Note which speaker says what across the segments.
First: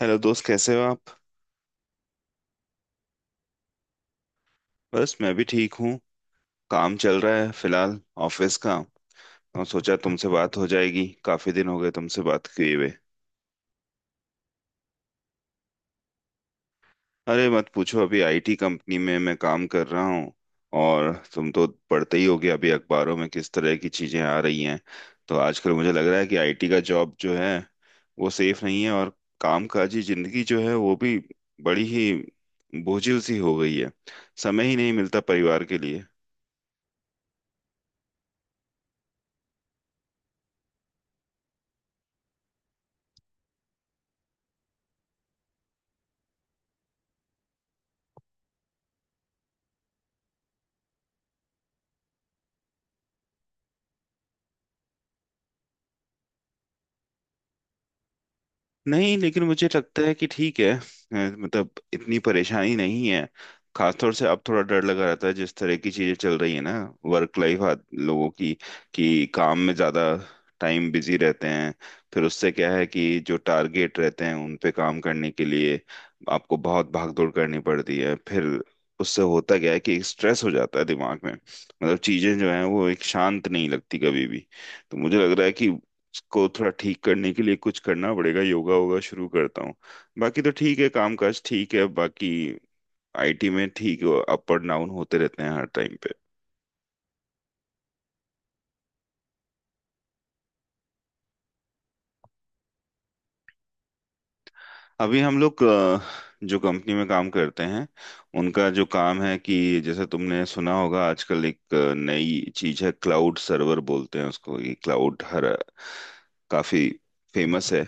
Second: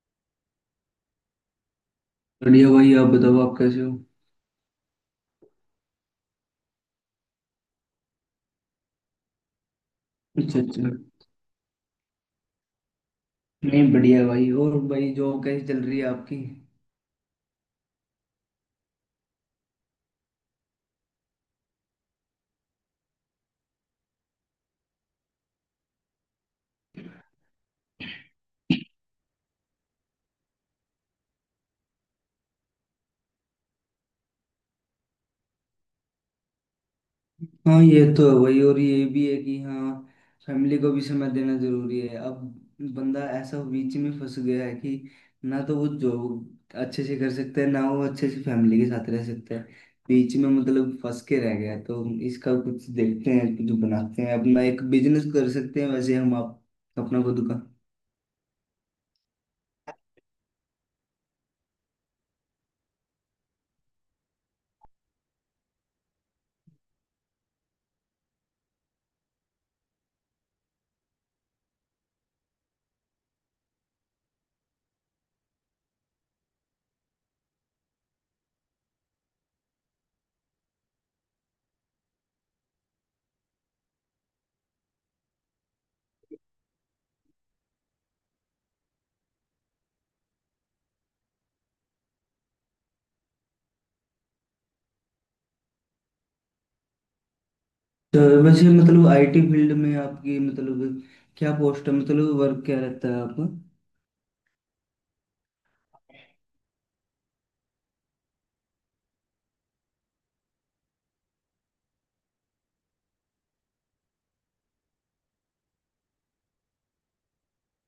Speaker 1: Hello दोस्त, कैसे हो आप।
Speaker 2: बढ़िया भाई। आप बताओ आप कैसे हो।
Speaker 1: बस मैं भी ठीक हूँ। काम चल रहा है फिलहाल, ऑफिस का। और सोचा तुमसे बात
Speaker 2: अच्छा
Speaker 1: हो
Speaker 2: अच्छा।
Speaker 1: जाएगी, काफी दिन हो गए तुमसे बात किए हुए।
Speaker 2: नहीं बढ़िया भाई। और भाई जॉब कैसी चल रही है आपकी।
Speaker 1: अरे मत पूछो, अभी आईटी कंपनी में मैं काम कर रहा हूँ। और तुम तो पढ़ते ही होगे अभी अखबारों में किस तरह की चीजें आ रही हैं। तो आजकल मुझे लग रहा है कि आईटी का जॉब जो है वो सेफ नहीं है, और कामकाजी जिंदगी जो है वो भी बड़ी ही बोझिल सी हो गई है। समय ही नहीं मिलता परिवार के लिए।
Speaker 2: हाँ ये तो है भाई, और ये भी है कि हाँ फैमिली को भी समय देना जरूरी है अब। बंदा ऐसा बीच में फंस गया है कि ना तो वो जॉब अच्छे से कर सकता है ना वो अच्छे से फैमिली के साथ रह सकता है। बीच में मतलब फंस के रह गया है। तो इसका कुछ देखते हैं, कुछ बनाते हैं, अपना एक बिजनेस कर सकते हैं वैसे हम आप, अपना खुद का।
Speaker 1: नहीं, लेकिन मुझे लगता है कि ठीक है, मतलब इतनी परेशानी नहीं है। खासतौर से अब थोड़ा डर लगा रहता है जिस तरह की चीजें चल रही है ना, वर्क लाइफ लोगों की, कि काम में ज्यादा टाइम बिजी रहते हैं। फिर उससे क्या है कि जो टारगेट रहते हैं उन पे काम करने के लिए आपको बहुत भागदौड़ करनी पड़ती है। फिर उससे होता क्या है कि स्ट्रेस हो जाता है दिमाग में, मतलब चीजें जो हैं वो एक शांत नहीं लगती कभी भी। तो मुझे लग रहा है कि को थोड़ा ठीक करने के लिए कुछ करना पड़ेगा, योगा वोगा शुरू करता हूँ। बाकी तो ठीक है, कामकाज ठीक है बाकी। आईटी में ठीक है, अप और डाउन होते रहते हैं हर टाइम पे।
Speaker 2: तो वैसे मतलब आईटी फील्ड में आपकी मतलब क्या पोस्ट है, मतलब वर्क क्या रहता है आपका।
Speaker 1: अभी हम लोग जो कंपनी में काम करते हैं उनका जो काम है कि जैसे तुमने सुना होगा, आजकल एक नई चीज है क्लाउड सर्वर बोलते हैं उसको, ये क्लाउड हर काफी फेमस है।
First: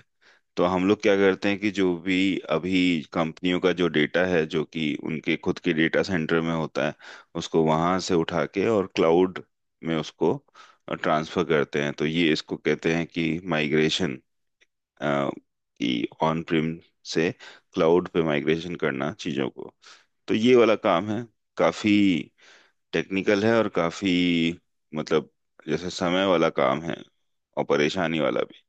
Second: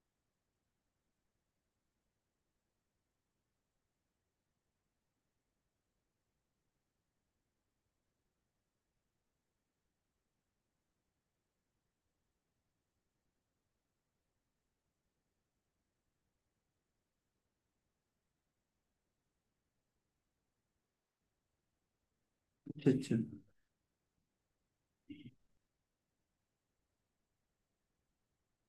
Speaker 1: तो हम लोग क्या करते हैं कि जो भी अभी कंपनियों का जो डेटा है जो कि उनके खुद के डेटा सेंटर में होता है, उसको वहां से उठा के और क्लाउड में उसको ट्रांसफर करते हैं। तो ये इसको कहते हैं कि माइग्रेशन, कि ऑन प्रिम से क्लाउड पे माइग्रेशन करना चीजों को। तो ये वाला काम है, काफी
Speaker 2: अच्छा अच्छा।
Speaker 1: टेक्निकल है और काफी मतलब जैसे समय वाला काम है, और परेशानी वाला भी।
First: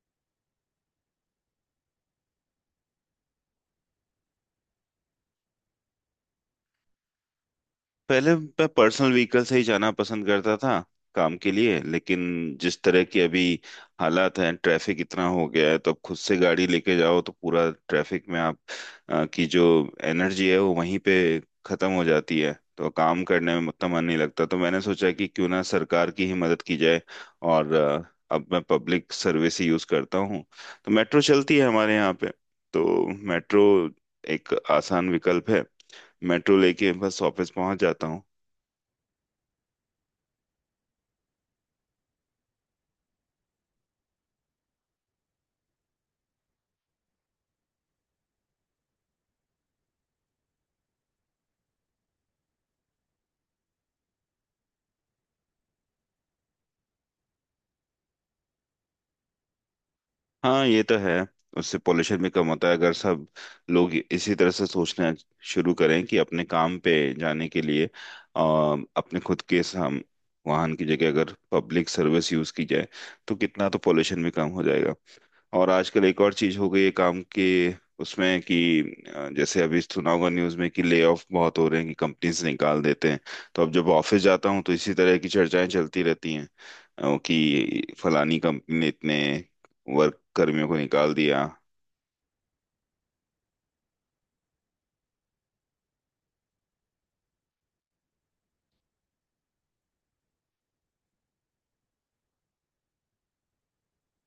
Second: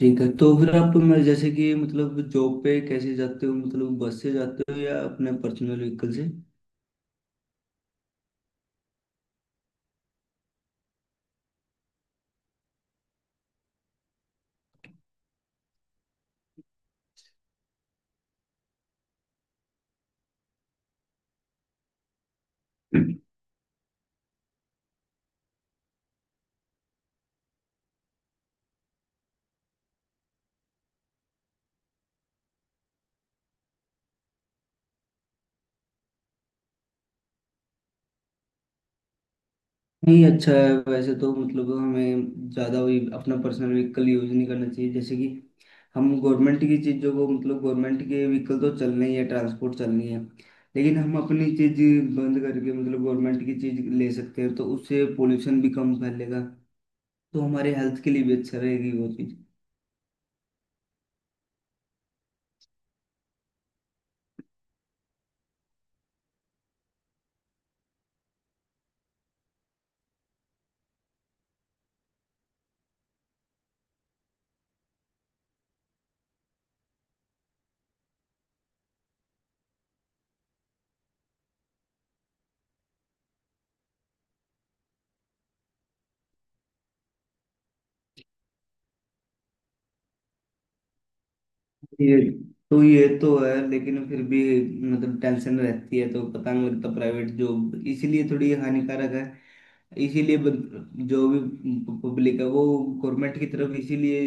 Speaker 2: ठीक है, तो फिर आप मैं जैसे कि मतलब जॉब पे कैसे जाते हो, मतलब बस से जाते हो या अपने पर्सनल व्हीकल
Speaker 1: पहले मैं पर्सनल व्हीकल से ही जाना पसंद करता था काम के लिए, लेकिन जिस तरह की अभी हालात हैं, ट्रैफिक इतना हो गया है, तो अब खुद से गाड़ी लेके जाओ तो पूरा ट्रैफिक में आप की जो एनर्जी है वो वहीं पे खत्म हो जाती है। तो
Speaker 2: से।
Speaker 1: काम करने में उतना मन नहीं लगता, तो मैंने सोचा कि क्यों ना सरकार की ही मदद की जाए, और अब मैं पब्लिक सर्विस ही यूज करता हूँ। तो मेट्रो चलती है हमारे यहाँ पे, तो मेट्रो एक आसान विकल्प है। मेट्रो लेके बस ऑफिस पहुंच जाता हूँ।
Speaker 2: नहीं अच्छा है वैसे तो, मतलब हमें ज़्यादा वही अपना पर्सनल व्हीकल यूज़ नहीं करना चाहिए। जैसे कि हम गवर्नमेंट की चीज़ों को, मतलब गवर्नमेंट के व्हीकल तो चलने ही है, ट्रांसपोर्ट चलनी है, लेकिन हम अपनी चीज़ बंद करके मतलब गवर्नमेंट की चीज़ ले सकते हैं तो उससे पोल्यूशन भी कम फैलेगा। तो हमारे हेल्थ के लिए भी अच्छा रहेगी वो चीज़।
Speaker 1: हाँ, ये तो है। उससे पोल्यूशन भी कम होता है। अगर सब लोग इसी तरह से सोचना शुरू करें कि अपने काम पे जाने के लिए अपने खुद के वाहन की जगह अगर पब्लिक सर्विस यूज की जाए, तो कितना तो पोल्यूशन भी कम हो जाएगा। और आजकल एक और चीज हो गई है काम के उसमें कि जैसे अभी सुना होगा न्यूज में कि ले ऑफ बहुत हो रहे हैं, कि कंपनीज निकाल देते हैं। तो अब जब ऑफिस जाता हूँ तो इसी तरह की चर्चाएं चलती रहती हैं, कि फलानी कंपनी ने इतने वर्क कर्मियों को निकाल दिया।
Speaker 2: ये ये तो है लेकिन फिर भी मतलब टेंशन रहती है तो पता नहीं लगता। प्राइवेट जॉब इसीलिए थोड़ी हानिकारक है। इसीलिए जो भी पब्लिक है वो गवर्नमेंट की तरफ इसीलिए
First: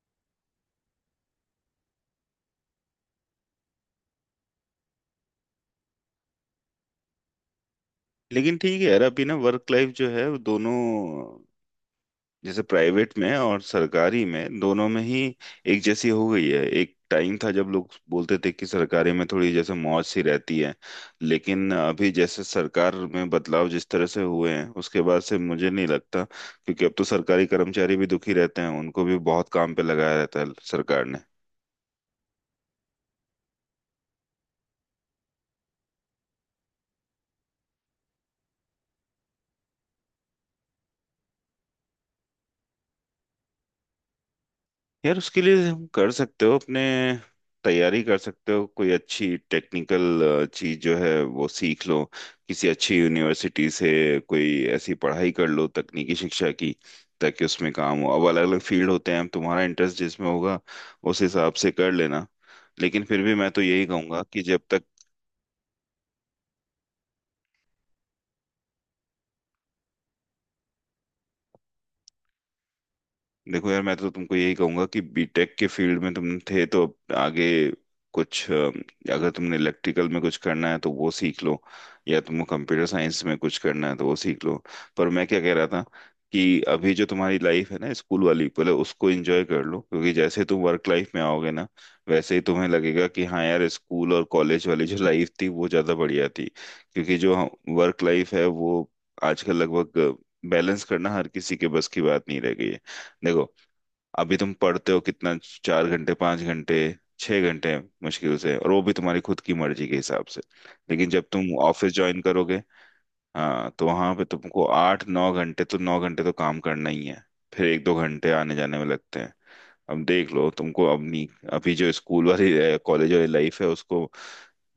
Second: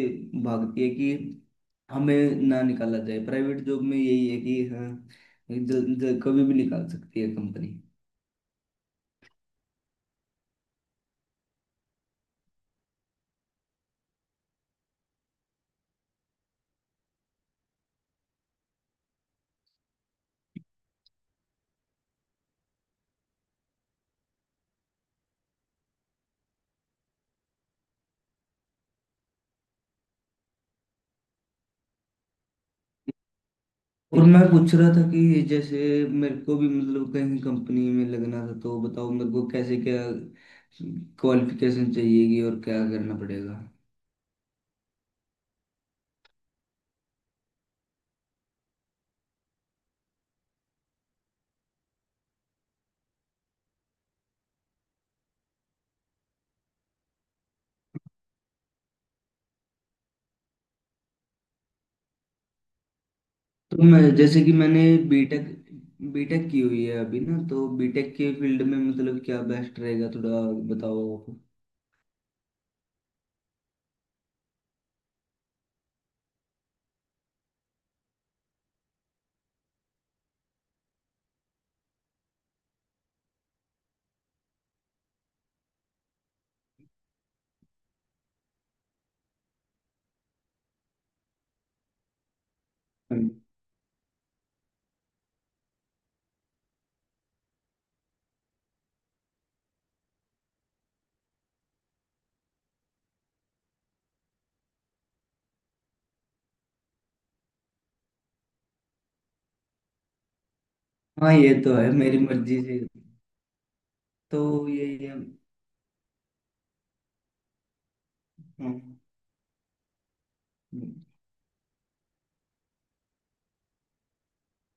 Speaker 2: भागती है कि हमें ना निकाला जाए। प्राइवेट जॉब में यही है कि हाँ, जल, जल, कभी भी निकाल सकती है कंपनी।
Speaker 1: लेकिन ठीक है यार, अभी ना वर्क लाइफ जो है वो दोनों जैसे प्राइवेट में और सरकारी में, दोनों में ही एक जैसी हो गई है। एक टाइम था जब लोग बोलते थे कि सरकारी में थोड़ी जैसे मौज सी रहती है, लेकिन अभी जैसे सरकार में बदलाव जिस तरह से हुए हैं उसके बाद से मुझे नहीं लगता, क्योंकि अब तो सरकारी कर्मचारी भी दुखी रहते हैं, उनको भी बहुत काम पे लगाया रहता है सरकार ने।
Speaker 2: और मैं पूछ रहा था कि जैसे मेरे को भी मतलब कहीं कंपनी में लगना था, तो बताओ मेरे को कैसे क्या क्वालिफिकेशन चाहिएगी और क्या करना पड़ेगा।
Speaker 1: यार उसके लिए हम कर सकते हो अपने, तैयारी कर सकते हो, कोई अच्छी टेक्निकल चीज जो है वो सीख लो। किसी अच्छी यूनिवर्सिटी से कोई ऐसी पढ़ाई कर लो तकनीकी शिक्षा की, ताकि उसमें काम हो। अब अलग अलग फील्ड होते हैं, अब तुम्हारा इंटरेस्ट जिसमें होगा उस हिसाब से कर लेना। लेकिन फिर भी मैं तो
Speaker 2: तो
Speaker 1: यही
Speaker 2: मैं
Speaker 1: कहूंगा
Speaker 2: जैसे
Speaker 1: कि
Speaker 2: कि
Speaker 1: जब
Speaker 2: मैंने
Speaker 1: तक,
Speaker 2: बीटेक बीटेक की हुई है अभी ना, तो बीटेक के फील्ड में मतलब क्या बेस्ट रहेगा थोड़ा बताओ आप।
Speaker 1: देखो यार मैं तो तुमको यही कहूंगा कि बीटेक के फील्ड में तुम थे तो आगे कुछ अगर तुमने इलेक्ट्रिकल में कुछ करना है तो वो सीख लो, या तुमको कंप्यूटर साइंस में कुछ करना है तो वो सीख लो। पर मैं क्या कह रहा था कि अभी जो तुम्हारी लाइफ है ना स्कूल वाली, पहले उसको एंजॉय कर लो, क्योंकि जैसे तुम वर्क लाइफ में आओगे ना, वैसे ही तुम्हें लगेगा कि
Speaker 2: हम्म।
Speaker 1: हाँ यार स्कूल और कॉलेज वाली जो लाइफ थी वो ज्यादा बढ़िया थी। क्योंकि जो वर्क लाइफ है वो आजकल लगभग बैलेंस करना हर किसी के बस की बात नहीं रह गई है। देखो अभी तुम पढ़ते हो कितना, 4 घंटे, 5 घंटे, 6 घंटे मुश्किल से, और वो भी तुम्हारी खुद की मर्जी के हिसाब से। लेकिन जब
Speaker 2: हाँ ये
Speaker 1: तुम
Speaker 2: तो है,
Speaker 1: ऑफिस
Speaker 2: मेरी
Speaker 1: ज्वाइन
Speaker 2: मर्जी
Speaker 1: करोगे,
Speaker 2: से।
Speaker 1: हाँ, तो वहां पे तुमको
Speaker 2: तो ये
Speaker 1: आठ
Speaker 2: ये,
Speaker 1: नौ घंटे, तो 9 घंटे तो काम करना ही है। फिर एक दो घंटे आने जाने में
Speaker 2: हम्म।
Speaker 1: लगते हैं। अब देख लो तुमको अपनी अभी जो स्कूल वाली, कॉलेज वाली लाइफ है उसको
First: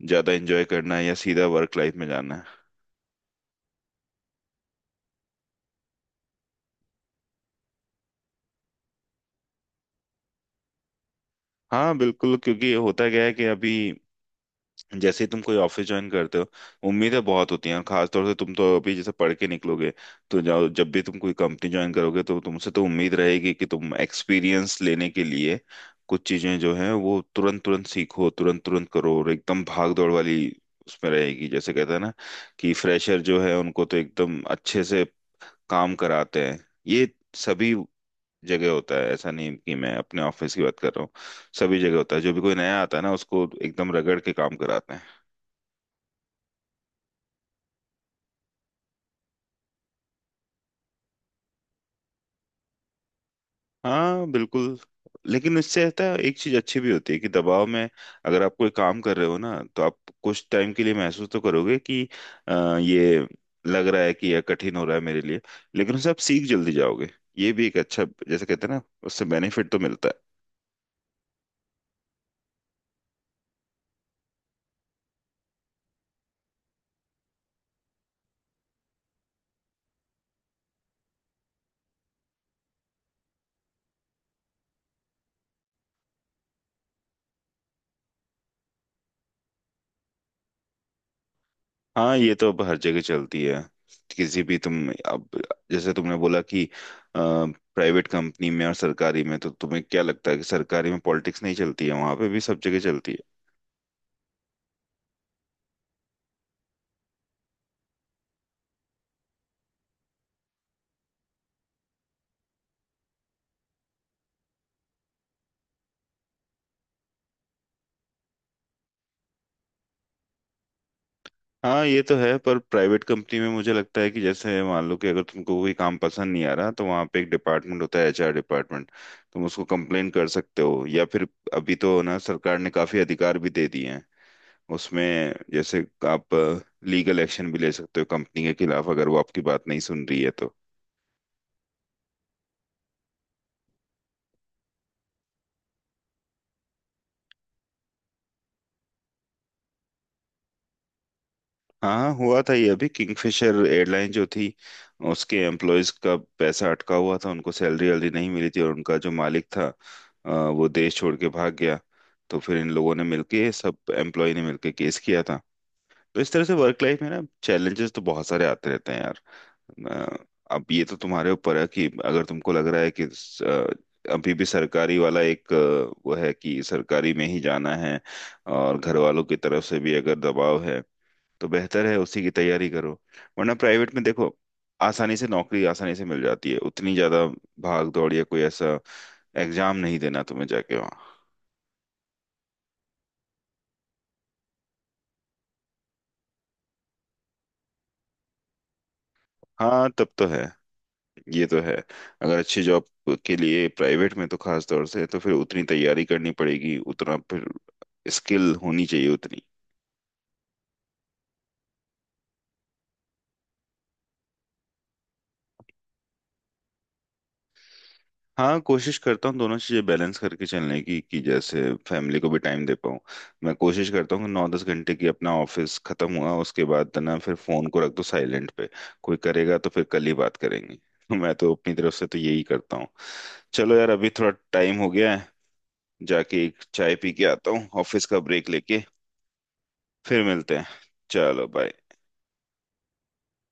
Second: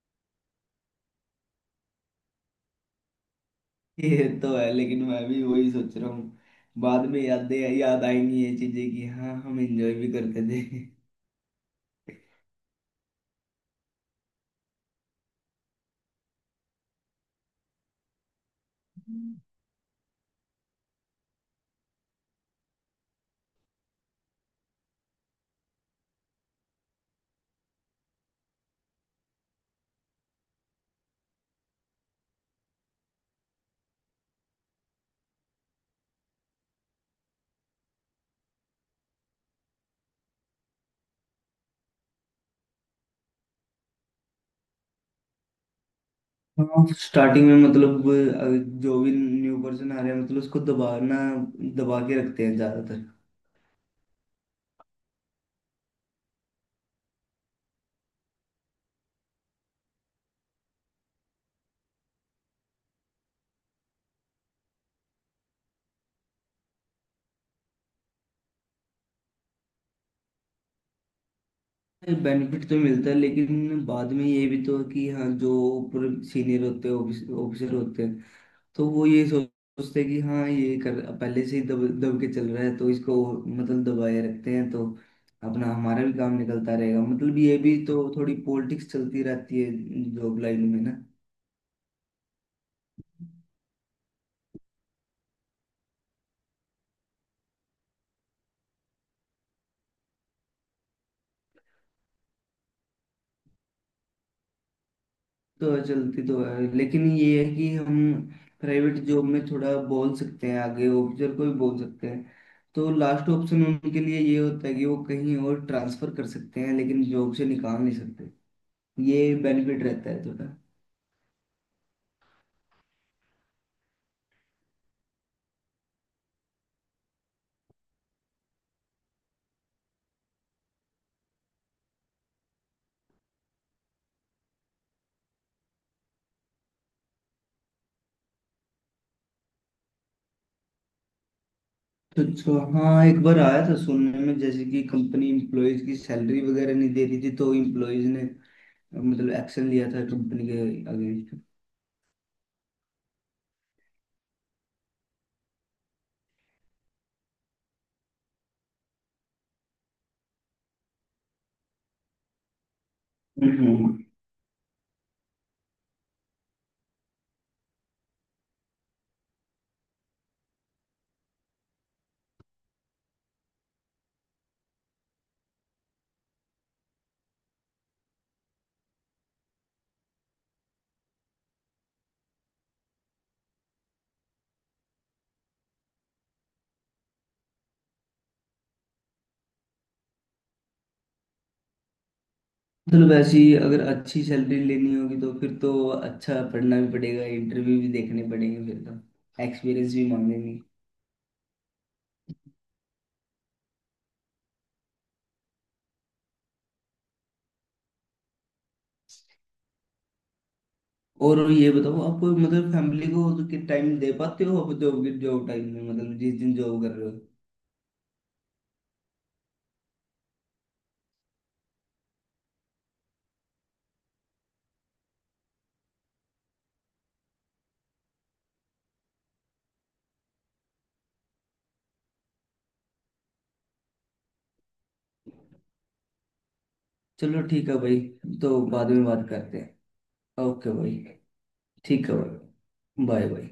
Speaker 1: ज्यादा एंजॉय करना है, या सीधा वर्क लाइफ में जाना है।
Speaker 2: ये तो है लेकिन मैं भी वही सोच रहा हूँ, बाद में यादें याद आएंगी ये चीजें कि हाँ हम एंजॉय भी करते थे।
Speaker 1: हाँ बिल्कुल, क्योंकि होता क्या है कि अभी जैसे ही तुम कोई ऑफिस ज्वाइन करते हो, उम्मीदें बहुत होती हैं। और खासतौर से तुम तो अभी जैसे पढ़ के निकलोगे, तो जाओ, जब भी तुम कोई कंपनी ज्वाइन करोगे तो तुमसे तो उम्मीद रहेगी कि तुम एक्सपीरियंस लेने के लिए कुछ चीजें जो हैं वो तुरंत तुरंत सीखो, तुरंत तुरंत करो, और एकदम भाग दौड़ वाली उसमें रहेगी। जैसे कहते हैं ना कि फ्रेशर जो है उनको तो एकदम अच्छे से काम कराते हैं। ये सभी जगह होता है, ऐसा नहीं कि मैं अपने ऑफिस की बात कर रहा हूँ, सभी जगह होता है। जो भी कोई नया आता है ना उसको एकदम रगड़ के काम कराते हैं।
Speaker 2: हाँ स्टार्टिंग में मतलब जो भी न्यू पर्सन आ रहे हैं मतलब उसको दबाना, दबा के रखते हैं ज्यादातर।
Speaker 1: हाँ बिल्कुल। लेकिन इससे रहता है, एक चीज अच्छी भी होती है कि दबाव में अगर आप कोई काम कर रहे हो ना, तो आप कुछ टाइम के लिए महसूस तो करोगे कि ये लग रहा है कि यह कठिन हो रहा है मेरे लिए, लेकिन उससे आप सीख जल्दी जाओगे। ये भी एक अच्छा, जैसे कहते हैं ना, उससे बेनिफिट तो मिलता है।
Speaker 2: बेनिफिट तो मिलता है लेकिन बाद में ये भी तो है कि हाँ जो ऊपर सीनियर होते हैं, ऑफिसर होते हैं, तो वो ये सोचते हैं कि हाँ ये कर पहले से ही दब दब के चल रहा है तो इसको मतलब दबाए रखते हैं, तो अपना हमारा भी काम निकलता रहेगा। मतलब ये भी तो थोड़ी पॉलिटिक्स चलती रहती है जॉब लाइन में ना।
Speaker 1: हाँ ये तो अब हर जगह चलती है। किसी भी तुम अब जैसे तुमने बोला कि प्राइवेट कंपनी में और सरकारी में, तो तुम्हें क्या लगता है कि सरकारी में पॉलिटिक्स नहीं चलती है? वहां पे भी सब जगह चलती है।
Speaker 2: तो चलती तो है लेकिन ये है कि हम प्राइवेट जॉब में थोड़ा बोल सकते हैं, आगे ऑफिसर को भी बोल सकते हैं, तो लास्ट ऑप्शन उनके लिए ये होता है कि वो कहीं और ट्रांसफर कर सकते हैं लेकिन जॉब से निकाल नहीं सकते। ये बेनिफिट रहता है थोड़ा।
Speaker 1: हाँ ये तो है, पर प्राइवेट कंपनी में मुझे लगता है कि जैसे मान लो कि अगर तुमको कोई काम पसंद नहीं आ रहा, तो वहाँ पे एक डिपार्टमेंट होता है, एचआर डिपार्टमेंट। तुम उसको कंप्लेन कर सकते हो, या फिर अभी तो ना सरकार ने काफी अधिकार भी दे दिए हैं उसमें, जैसे आप लीगल एक्शन भी ले सकते हो कंपनी के खिलाफ अगर वो आपकी बात नहीं सुन रही है तो।
Speaker 2: अच्छा हाँ, एक बार आया था सुनने में जैसे कि कंपनी इम्प्लॉयज की सैलरी वगैरह नहीं दे रही थी तो इम्प्लॉयज ने मतलब एक्शन लिया था कंपनी के अगेंस्ट।
Speaker 1: हाँ हुआ था ये अभी, किंगफिशर एयरलाइन जो थी, उसके एम्प्लॉयज का पैसा अटका हुआ था, उनको सैलरी वैलरी नहीं मिली थी, और उनका जो मालिक था वो देश छोड़ के भाग गया। तो फिर इन लोगों ने मिलके, सब
Speaker 2: हम्म।
Speaker 1: एम्प्लॉय ने मिलके केस किया था। तो इस तरह से वर्क लाइफ में ना चैलेंजेस तो बहुत सारे आते रहते हैं यार। अ, अब ये तो तुम्हारे ऊपर है कि अगर तुमको लग रहा है कि अभी भी सरकारी वाला एक वो है कि सरकारी में ही जाना है, और घर वालों की तरफ से भी अगर दबाव है, तो बेहतर है उसी की तैयारी करो। वरना प्राइवेट में देखो, आसानी से नौकरी आसानी से मिल जाती है, उतनी ज्यादा भाग दौड़ या कोई ऐसा एग्जाम नहीं देना तुम्हें जाके वहाँ।
Speaker 2: मतलब ऐसी अगर अच्छी सैलरी लेनी होगी तो फिर तो अच्छा पढ़ना भी पड़ेगा, इंटरव्यू भी देखने पड़ेंगे, फिर तो
Speaker 1: हाँ
Speaker 2: एक्सपीरियंस भी
Speaker 1: तब तो है,
Speaker 2: मांगेंगे।
Speaker 1: ये तो है। अगर अच्छी जॉब के लिए प्राइवेट में, तो खास तौर से तो फिर उतनी तैयारी करनी पड़ेगी, उतना फिर स्किल होनी चाहिए उतनी।
Speaker 2: और ये बताओ आप मतलब फैमिली को तो कि टाइम दे पाते हो आप जॉब के, जॉब टाइम में मतलब जिस दिन जॉब कर रहे हो।
Speaker 1: हाँ, कोशिश करता हूँ दोनों चीज़ें बैलेंस करके चलने की, कि जैसे फैमिली को भी टाइम दे पाऊँ। मैं कोशिश करता हूँ कि नौ दस घंटे की अपना ऑफिस खत्म हुआ उसके बाद ना, फिर फोन को रख दो साइलेंट पे। कोई करेगा तो फिर कल ही बात करेंगे। तो मैं तो अपनी तरफ से तो यही करता हूँ। चलो यार, अभी थोड़ा टाइम हो गया है, जाके एक चाय पी के
Speaker 2: चलो
Speaker 1: आता हूँ
Speaker 2: ठीक है भाई,
Speaker 1: ऑफिस का ब्रेक
Speaker 2: तो
Speaker 1: लेके।
Speaker 2: बाद में बात करते हैं।
Speaker 1: फिर मिलते हैं।
Speaker 2: ओके भाई।
Speaker 1: चलो बाय।
Speaker 2: ठीक है भाई। Bye bye.